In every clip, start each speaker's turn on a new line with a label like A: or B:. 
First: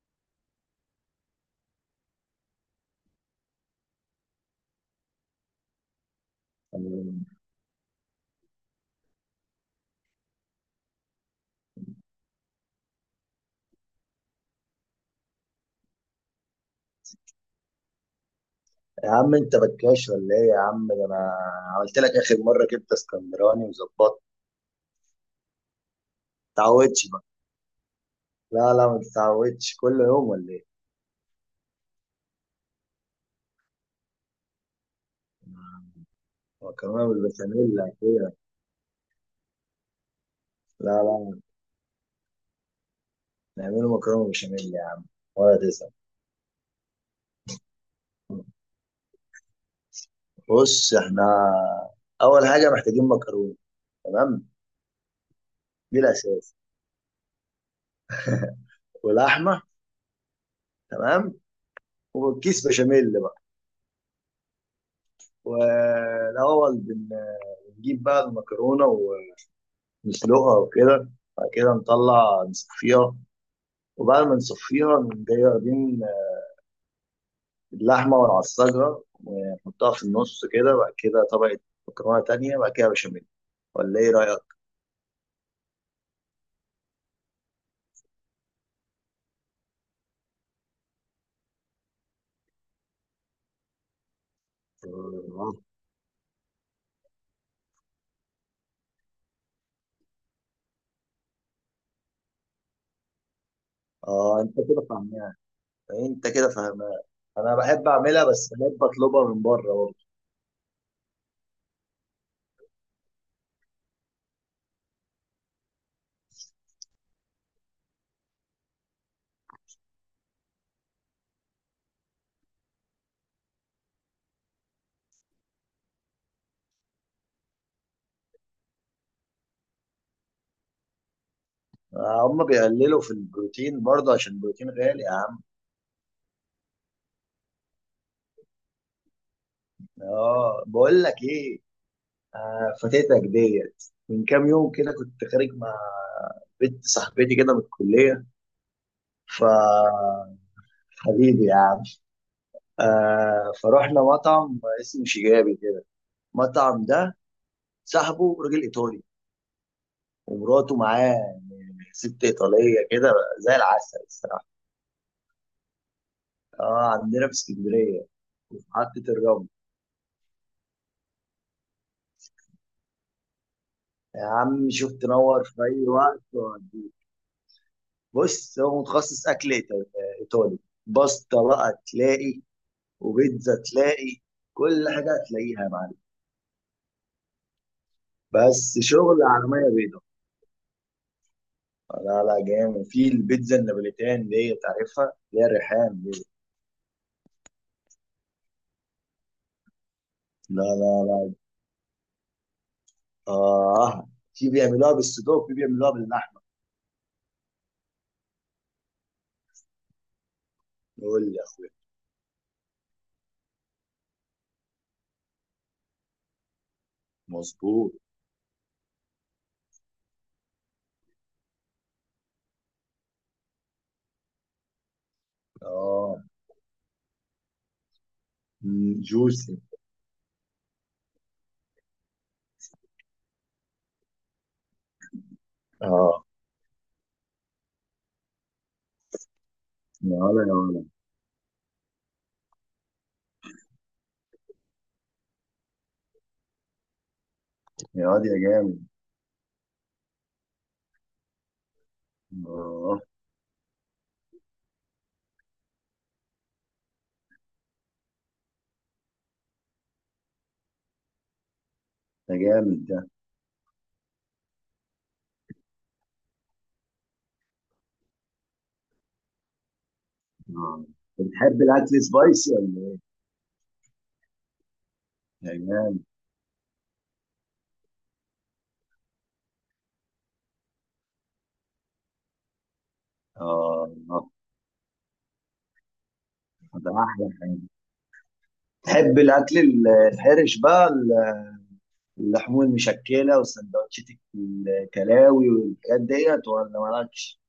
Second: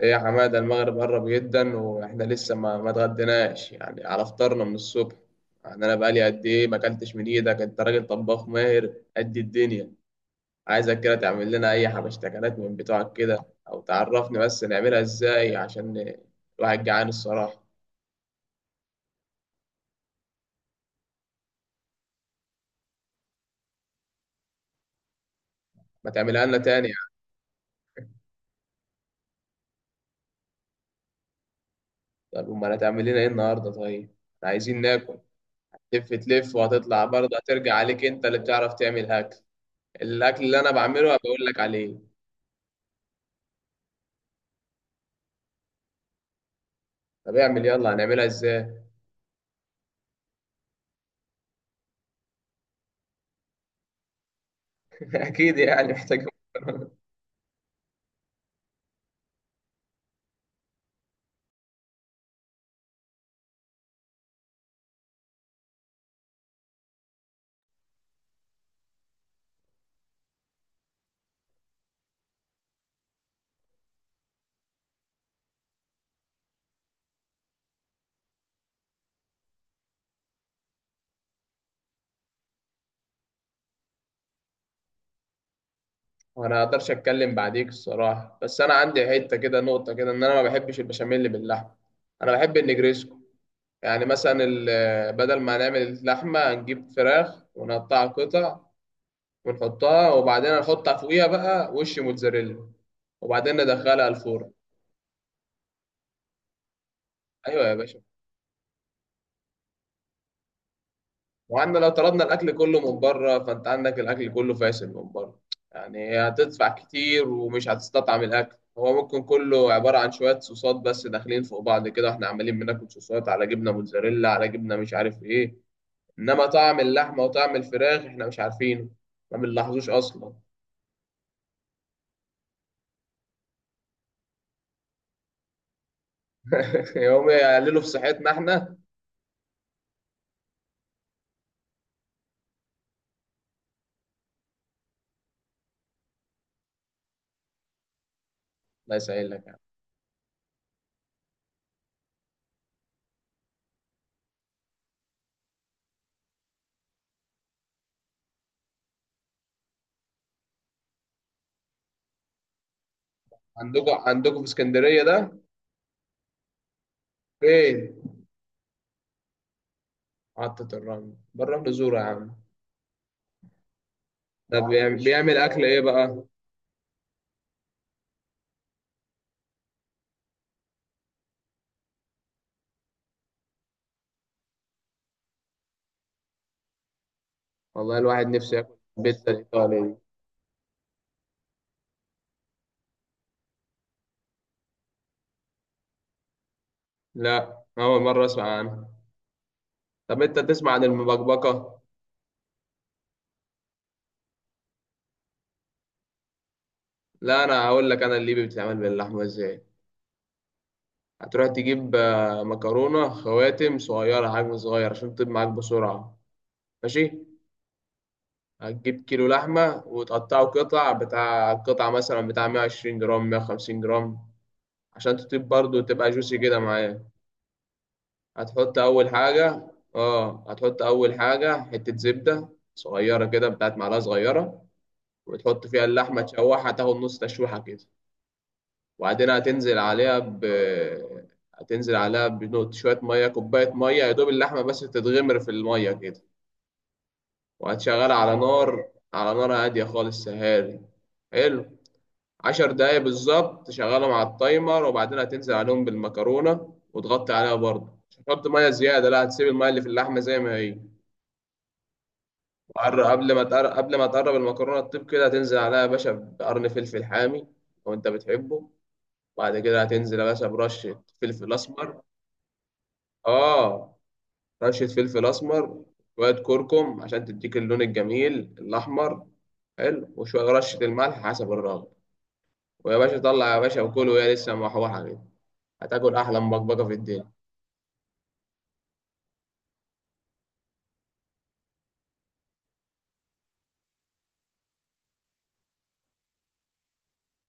A: ايه يا حماده، المغرب قرب جدا واحنا لسه ما اتغديناش يعني على فطارنا من الصبح. يعني انا بقالي قد ايه ما اكلتش من ايدك، انت راجل طباخ ماهر قد الدنيا. عايزك كده تعمل لنا اي حبشتكنات من بتوعك كده، او تعرفني بس نعملها ازاي عشان الواحد جعان الصراحه.
B: يا عم، انت بكاش ولا ايه؟ يا عم، ده انا عملت لك اخر مره كبده اسكندراني وظبطت.
A: ما تعملها لنا تاني
B: متعودش
A: يعني.
B: بقى. لا لا، ما تتعودش كل يوم ولا ايه؟
A: طب امال هتعمل لنا ايه النهارده؟ طيب، احنا عايزين ناكل. تلف تلف وهتطلع
B: مكرونه
A: برضه هترجع
B: بالبشاميل
A: عليك، انت
B: كده.
A: اللي بتعرف تعمل اكل. الاكل اللي انا
B: لا
A: بعمله
B: لا،
A: بقول لك عليه.
B: نعمله مكرونه بالبشاميل يا عم، ولا تزعل.
A: طب اعمل، يلا هنعملها ازاي؟
B: بص، احنا اول حاجه محتاجين مكرونه. تمام.
A: اكيد يعني
B: دي
A: محتاج.
B: الاساس، ولحمه. تمام. وكيس بشاميل بقى. والاول بنجيب بقى المكرونه ونسلقها وكده. بعد كده نطلع نصفيها، وبعد ما نصفيها نقوم جاي واخدين اللحمة ونعصجها ونحطها في النص كده، بعد كده طبقة مكرونة تانية، بعد كده بشاميل. ولا ايه رأيك؟
A: وانا ما اقدرش اتكلم بعديك الصراحه، بس انا عندي حته كده نقطه كده، ان انا ما بحبش البشاميل باللحمه. انا بحب النجريسكو. يعني مثلا بدل
B: اه.
A: ما نعمل اللحمه نجيب فراخ ونقطعها قطع، ونحطها وبعدين نحط فوقيها بقى وش موتزاريلا، وبعدين ندخلها
B: آه،
A: الفرن.
B: انت كده فاهمها. انت كده فاهمها. انا
A: ايوه يا
B: بحب
A: باشا.
B: اعملها، بس بحب اطلبها من بره برضه.
A: وعندنا لو طلبنا الاكل كله من بره، فانت عندك الاكل كله فاشل من بره. يعني هتدفع كتير ومش هتستطعم الاكل، هو ممكن كله عباره عن شويه صوصات بس داخلين فوق بعض كده، واحنا عمالين بناكل صوصات على جبنه موتزاريلا على جبنه مش عارف ايه. انما طعم اللحمه وطعم الفراخ احنا مش عارفينه، ما بنلاحظوش اصلا.
B: آه، هم بيقللوا في البروتين برضه عشان البروتين غالي يا عم.
A: يوم يقللوا في صحتنا احنا.
B: اه، بقول لك ايه؟ آه، فاتتك ديت من كام يوم كده، كنت خارج مع بنت صاحبتي كده من الكلية.
A: لا يسهل
B: ف
A: لك يعني.
B: حبيبي يا عم. آه، فروحنا مطعم اسمه شيجابي كده. المطعم ده صاحبه راجل ايطالي، ومراته معاه ست ايطاليه كده، زي
A: عندكم
B: العسل
A: عندكم في
B: الصراحه.
A: اسكندريه ده؟
B: اه، عندنا في
A: فين؟
B: اسكندريه. في محطه الرمل.
A: محطه الرمل؟ بره الرمل زوره يا عم.
B: يا
A: ده
B: عم، شوف
A: بيعمل
B: تنور في
A: اكل ايه
B: اي وقت
A: بقى؟
B: وهديك. بص، هو متخصص اكل ايطالي. باستا بقى تلاقي، وبيتزا تلاقي، كل حاجه هتلاقيها يا معلم.
A: والله الواحد نفسه ياكل
B: بس شغل
A: بيتزا
B: على ميه
A: الإيطالي دي.
B: بيضاء. لا لا، جامد في البيتزا النابوليتان دي، تعرفها؟ اللي هي الريحان.
A: لا، أول مرة أسمع عنها. طب أنت
B: لا
A: تسمع عن
B: لا لا.
A: المبكبكة؟
B: آه، في بيعملوها بالصدوق وفي بيعملوها باللحم.
A: لا، أنا هقول لك أنا الليبي بتتعمل باللحمة إزاي.
B: قول لي يا
A: هتروح
B: أخويا.
A: تجيب مكرونة خواتم صغيرة، حجم صغير عشان تطيب معاك بسرعة. ماشي.
B: مظبوط.
A: هتجيب كيلو لحمة وتقطعه قطع، بتاع قطعة مثلا بتاع 120 جرام 150 جرام، عشان تطيب برضه وتبقى
B: آه،
A: جوسي كده معايا. هتحط أول
B: جوسي.
A: حاجة. اه، هتحط أول حاجة حتة زبدة صغيرة كده، بتاعت معلقة صغيرة، وتحط فيها اللحمة
B: آه.
A: تشوحها تاخد نص تشويحة كده. وبعدين هتنزل عليها
B: يا ولا يا ولا.
A: هتنزل عليها بنقط شوية مية، كوباية مية يا دوب اللحمة بس تتغمر في المية كده.
B: يا
A: وهتشغلها
B: واد
A: على
B: يا جامد.
A: نار، على نار هادية خالص سهاري. حلو. 10 دقايق
B: آه.
A: بالظبط، تشغلهم على التايمر وبعدين هتنزل عليهم بالمكرونة، وتغطي عليها برضه، مش هتحط مية زيادة، لا هتسيب المية اللي في اللحمة زي ما هي.
B: ده جامد ده.
A: قبل ما تقرب المكرونة تطيب كده، هتنزل عليها يا باشا بقرن فلفل حامي لو انت بتحبه. بعد كده هتنزل يا باشا
B: آه،
A: برشة فلفل
B: بتحب
A: أسمر.
B: الأكل سبايسي ولا؟
A: آه، رشة فلفل
B: إيه؟ يا
A: أسمر.
B: جامد.
A: شوية كركم عشان تديك اللون الجميل الأحمر. حلو. وشوية رشة الملح حسب الرغبة. ويا باشا طلع يا باشا
B: آه،
A: وكل
B: آه،
A: وهي لسه محوحة كده، هتاكل أحلى مبكبكة
B: ده
A: في
B: أحلى
A: الدنيا.
B: حاجة. تحب الأكل الحرش بقى اللحوم المشكلة والسندوتشات، الكلاوي والحاجات ديت، ولا مالكش؟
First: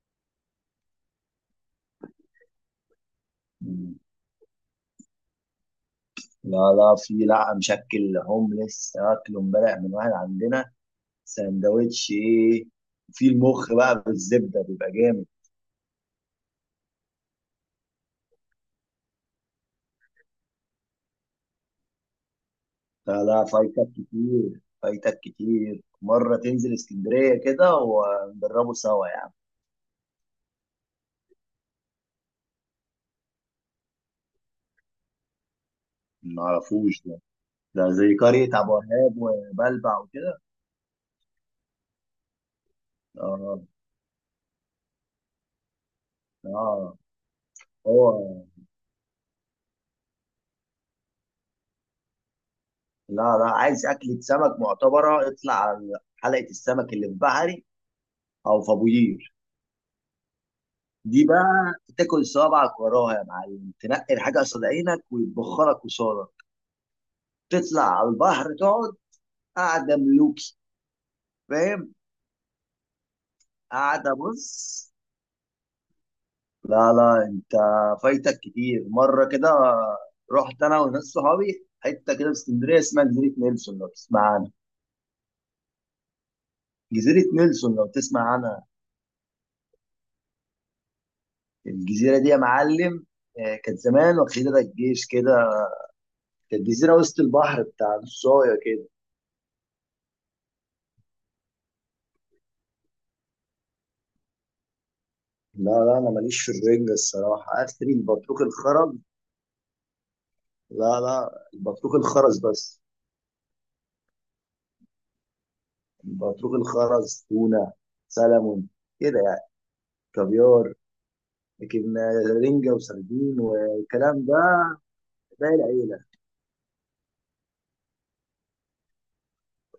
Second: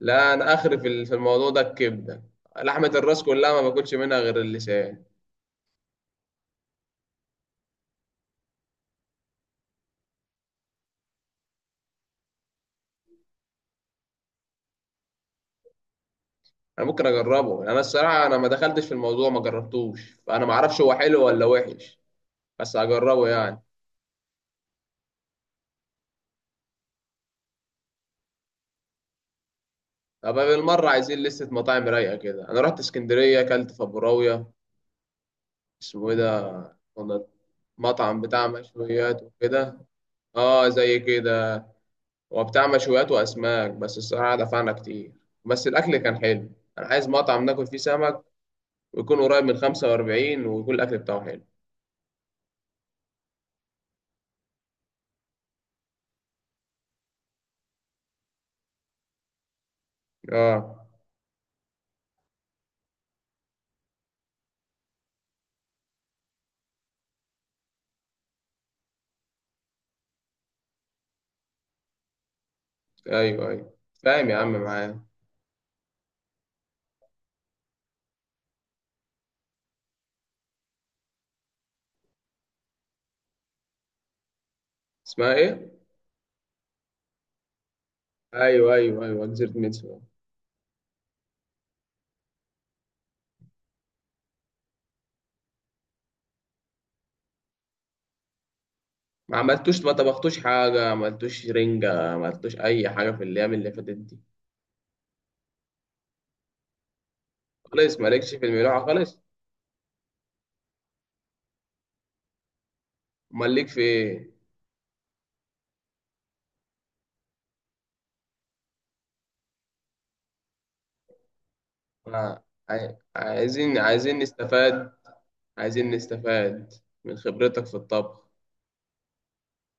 A: لا، أنا آخر في في الموضوع ده الكبدة، لحمة الراس كلها ما باكلش منها غير اللسان.
B: لا لا، في لا مشكل، هومليس اكله امبارح من واحد عندنا. سندوتش ايه؟ في المخ بقى بالزبده، بيبقى جامد.
A: أنا ممكن أجربه، أنا الصراحة أنا ما دخلتش في الموضوع، ما جربتوش، فأنا ما أعرفش هو حلو ولا وحش. بس
B: لا
A: هجربه
B: لا،
A: يعني.
B: فايتك كتير، فايتك كتير مره، تنزل اسكندريه كده ونجربه سوا يا عم.
A: طب بالمرة عايزين لستة مطاعم رايقة كده. أنا رحت اسكندرية أكلت فبراوية، اسمه إيه
B: ما
A: ده
B: اعرفوش ده.
A: كنا؟
B: ده زي
A: مطعم بتاع
B: قريه ابو وهاب
A: مشويات وكده.
B: وبلبع وكده.
A: آه زي كده، وبتاع مشويات
B: اه،
A: وأسماك، بس الصراحة دفعنا كتير، بس الأكل كان حلو. أنا
B: اه،
A: عايز مطعم ناكل فيه
B: هو.
A: سمك، ويكون قريب من 45، ويكون الأكل بتاعه حلو.
B: لا لا، عايز اكله سمك معتبره، اطلع على حلقه السمك اللي في بحري، او في ابو قير.
A: آه،
B: دي بقى، تاكل صوابعك وراها يا معلم، تنقي الحاجه قصاد عينك ويتبخرك قصادك. تطلع على البحر تقعد. قاعده ملوكي. فاهم؟
A: أيوه أيوه.
B: قاعده،
A: فاهم يا عم
B: بص.
A: معايا.
B: لا لا، انت فايتك كتير مره كده. رحت انا وناس صحابي حته كده في اسكندريه، اسمها جزيره نيلسون، لو تسمع عنها.
A: اسمها إيه؟
B: جزيره نيلسون، لو تسمع عنها.
A: أيوه أيوه أيوه، جزيرة ميتسو.
B: الجزيره دي يا معلم، آه، كانت زمان واخدها الجيش كده، كانت جزيره وسط البحر بتاع نصايه كده.
A: ما عملتوش ما طبختوش حاجة، ما عملتوش رنجة، ما عملتوش أي حاجة في الأيام اللي فاتت دي.
B: لا لا، انا ماليش في الرنجة الصراحة، اخري
A: خالص مالكش
B: البطروخ
A: في الملاحة
B: الخرز.
A: خالص.
B: لا لا، البطروخ الخرز بس.
A: امال ليك في ايه؟
B: البطروخ الخرز، تونة، سلمون، كده يعني، كافيار، لكن
A: ما-
B: رنجة
A: عاي-
B: وسردين
A: عايزين عايزين
B: والكلام ده
A: نستفاد،
B: باقي
A: عايزين
B: العيلة.
A: نستفاد من خبرتك في الطبخ،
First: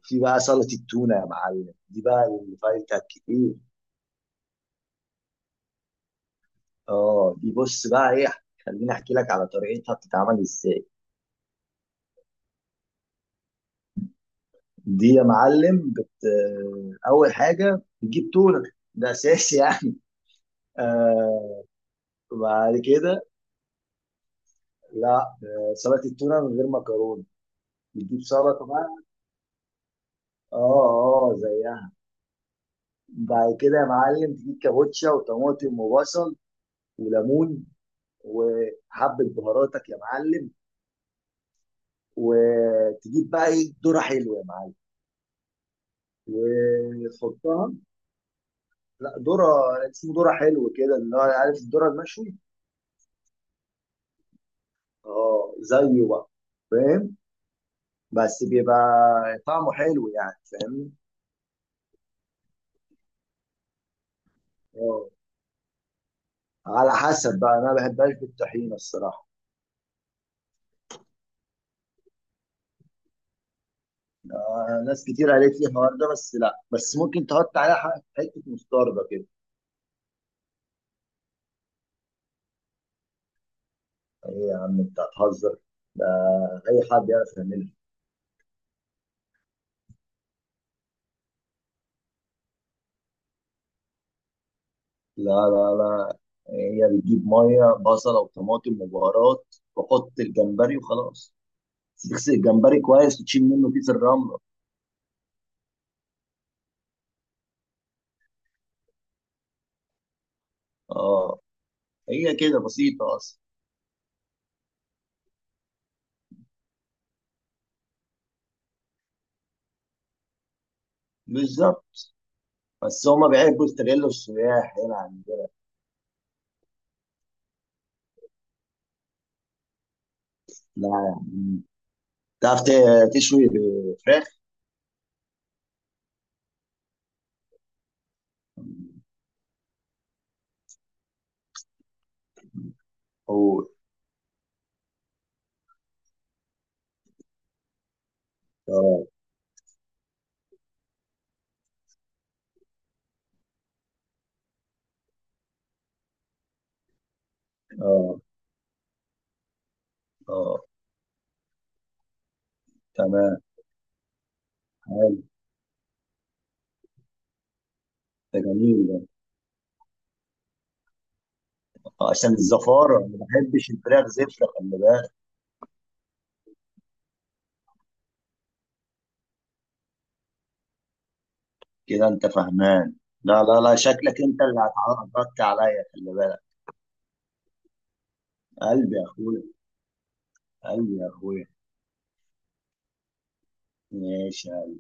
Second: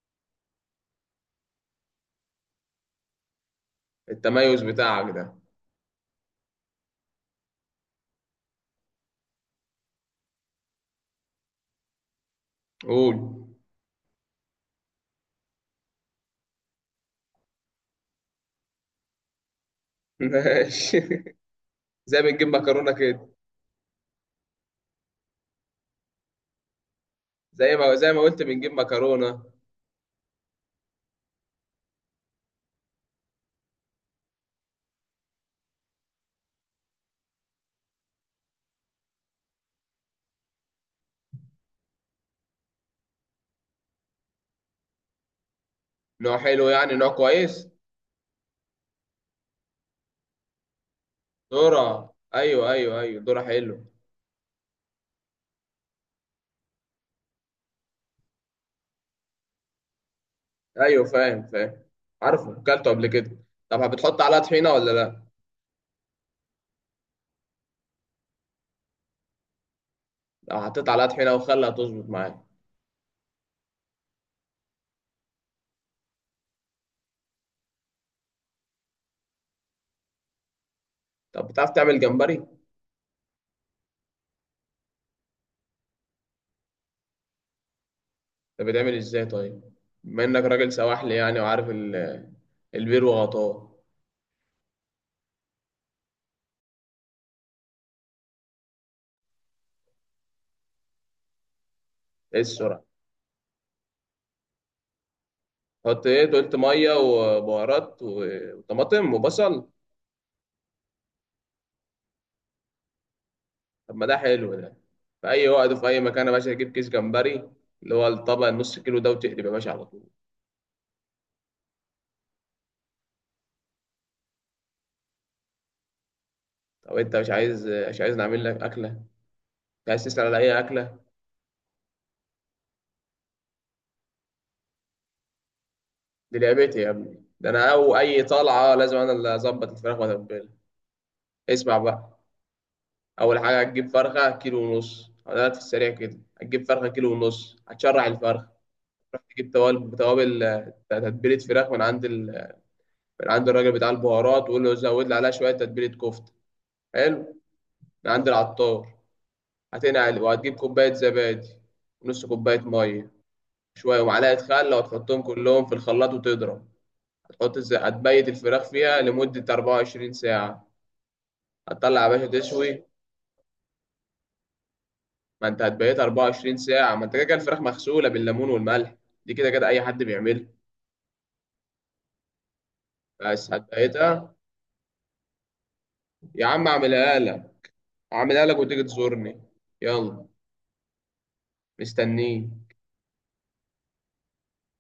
B: في بقى سلطة التونة يا معلم، دي بقى اللي فايتها كتير.
A: التميز بتاعك ده.
B: اه، دي بص بقى ايه، خليني احكي لك على طريقتها بتتعمل ازاي.
A: قول.
B: دي يا معلم اول حاجة بتجيب تونة، ده اساسي يعني.
A: ماشي،
B: آه،
A: زي ما بنجيب
B: وبعد
A: مكرونة
B: كده،
A: كده.
B: لا، آه، سلطه التونه من غير مكرونه.
A: زي ما زي
B: بتجيب
A: ما قلت
B: سلطه
A: بنجيب
B: بقى،
A: مكرونة.
B: اه، اه زيها. بعد كده يا معلم تجيب كابوتشا وطماطم وبصل وليمون وحبه بهاراتك يا معلم، وتجيب بقى، ايه، ذره حلوه يا معلم
A: نوع حلو يعني، نوع كويس.
B: وتحطها. لا، ذره. اسمه ذره حلو كده، اللي هو عارف الذره
A: دورة،
B: المشوي.
A: ايوه ايوه ايوه، دورة حلو.
B: اه زيه بقى، فاهم؟ بس بيبقى طعمه حلو يعني، فاهمني؟
A: ايوه، فاهم فاهم. عارفه كلته قبل كده. طب بتحط عليها طحينة ولا
B: اه،
A: لا؟
B: على حسب بقى، انا ما بحبهاش بالطحينه الصراحه.
A: لو حطيت عليها طحينة وخلها تظبط معاك.
B: آه، ناس كتير قالت لي الحوار ده، بس لا، بس ممكن تحط عليها حته مستردة كده.
A: طب بتعرف تعمل جمبري؟
B: ايه يا عم، انت هتهزر؟ ده اي حد يعرف يعملها.
A: ده بيتعمل ازاي طيب؟ بما انك راجل سواحلي يعني وعارف البير وغطاه.
B: لا لا لا. هي بتجيب ميه، بصله، وطماطم، وبهارات، وحط الجمبري وخلاص. تغسل
A: ايه
B: الجمبري
A: السرعه؟
B: كويس وتشيل منه كيس الرمله.
A: حط ايه؟ أنت قلت ميه وبهارات وطماطم وبصل.
B: اه، هي كده بسيطه اصلا.
A: طب ما ده حلو ده، في اي وقت وفي اي مكان يا باشا تجيب كيس جمبري، اللي هو الطبق النص كيلو ده، وتقلب يا باشا على طول.
B: بالظبط. بس هما بيحبوا يستغلوا السياح هنا عندنا.
A: طب انت مش عايز نعمل لك اكله؟ مش عايز تسال على اي
B: لا
A: اكله؟
B: يعني. تعرف تشوي فراخ؟
A: دي لعبتي يا ابني، ده انا او اي طلعه لازم انا اللي اظبط الفراخ واتبلها. اسمع بقى، اول حاجه
B: أوه.
A: هتجيب فرخه كيلو ونص، ده في السريع كده، هتجيب فرخه كيلو ونص، هتشرع الفرخه.
B: اه،
A: تروح تجيب توابل توابل آه، تتبيله فراخ من عند من عند الراجل بتاع البهارات، وقول له زود لي عليها شويه تتبيله كفته. حلو. من
B: اه،
A: عند العطار. هتنقل وهتجيب
B: اه.
A: كوبايه زبادي ونص كوبايه ميه،
B: تمام.
A: شويه ومعلقه خل،
B: حلو.
A: وتحطهم كلهم في الخلاط وتضرب. هتبيت
B: ده
A: الفراخ
B: جميل ده.
A: فيها لمده 24 ساعه. هتطلع يا
B: آه،
A: باشا
B: عشان
A: تشوي.
B: الزفاره، ما بحبش الفراخ زفره، خلي بالك.
A: ما انت هتبيت 24 ساعة، ما انت كده كده الفراخ مغسولة بالليمون والملح، دي كده كده أي حد بيعملها،
B: كده انت فهمان. لا
A: بس
B: لا لا، شكلك
A: هتبيتها.
B: انت اللي هتعرضت عليا، خلي بالك.
A: يا عم أعملها لك، أعملها لك وتيجي
B: قلبي يا
A: تزورني.
B: اخويا.
A: يلا،
B: قلبي يا اخويا.
A: مستنيك.
B: ماشي.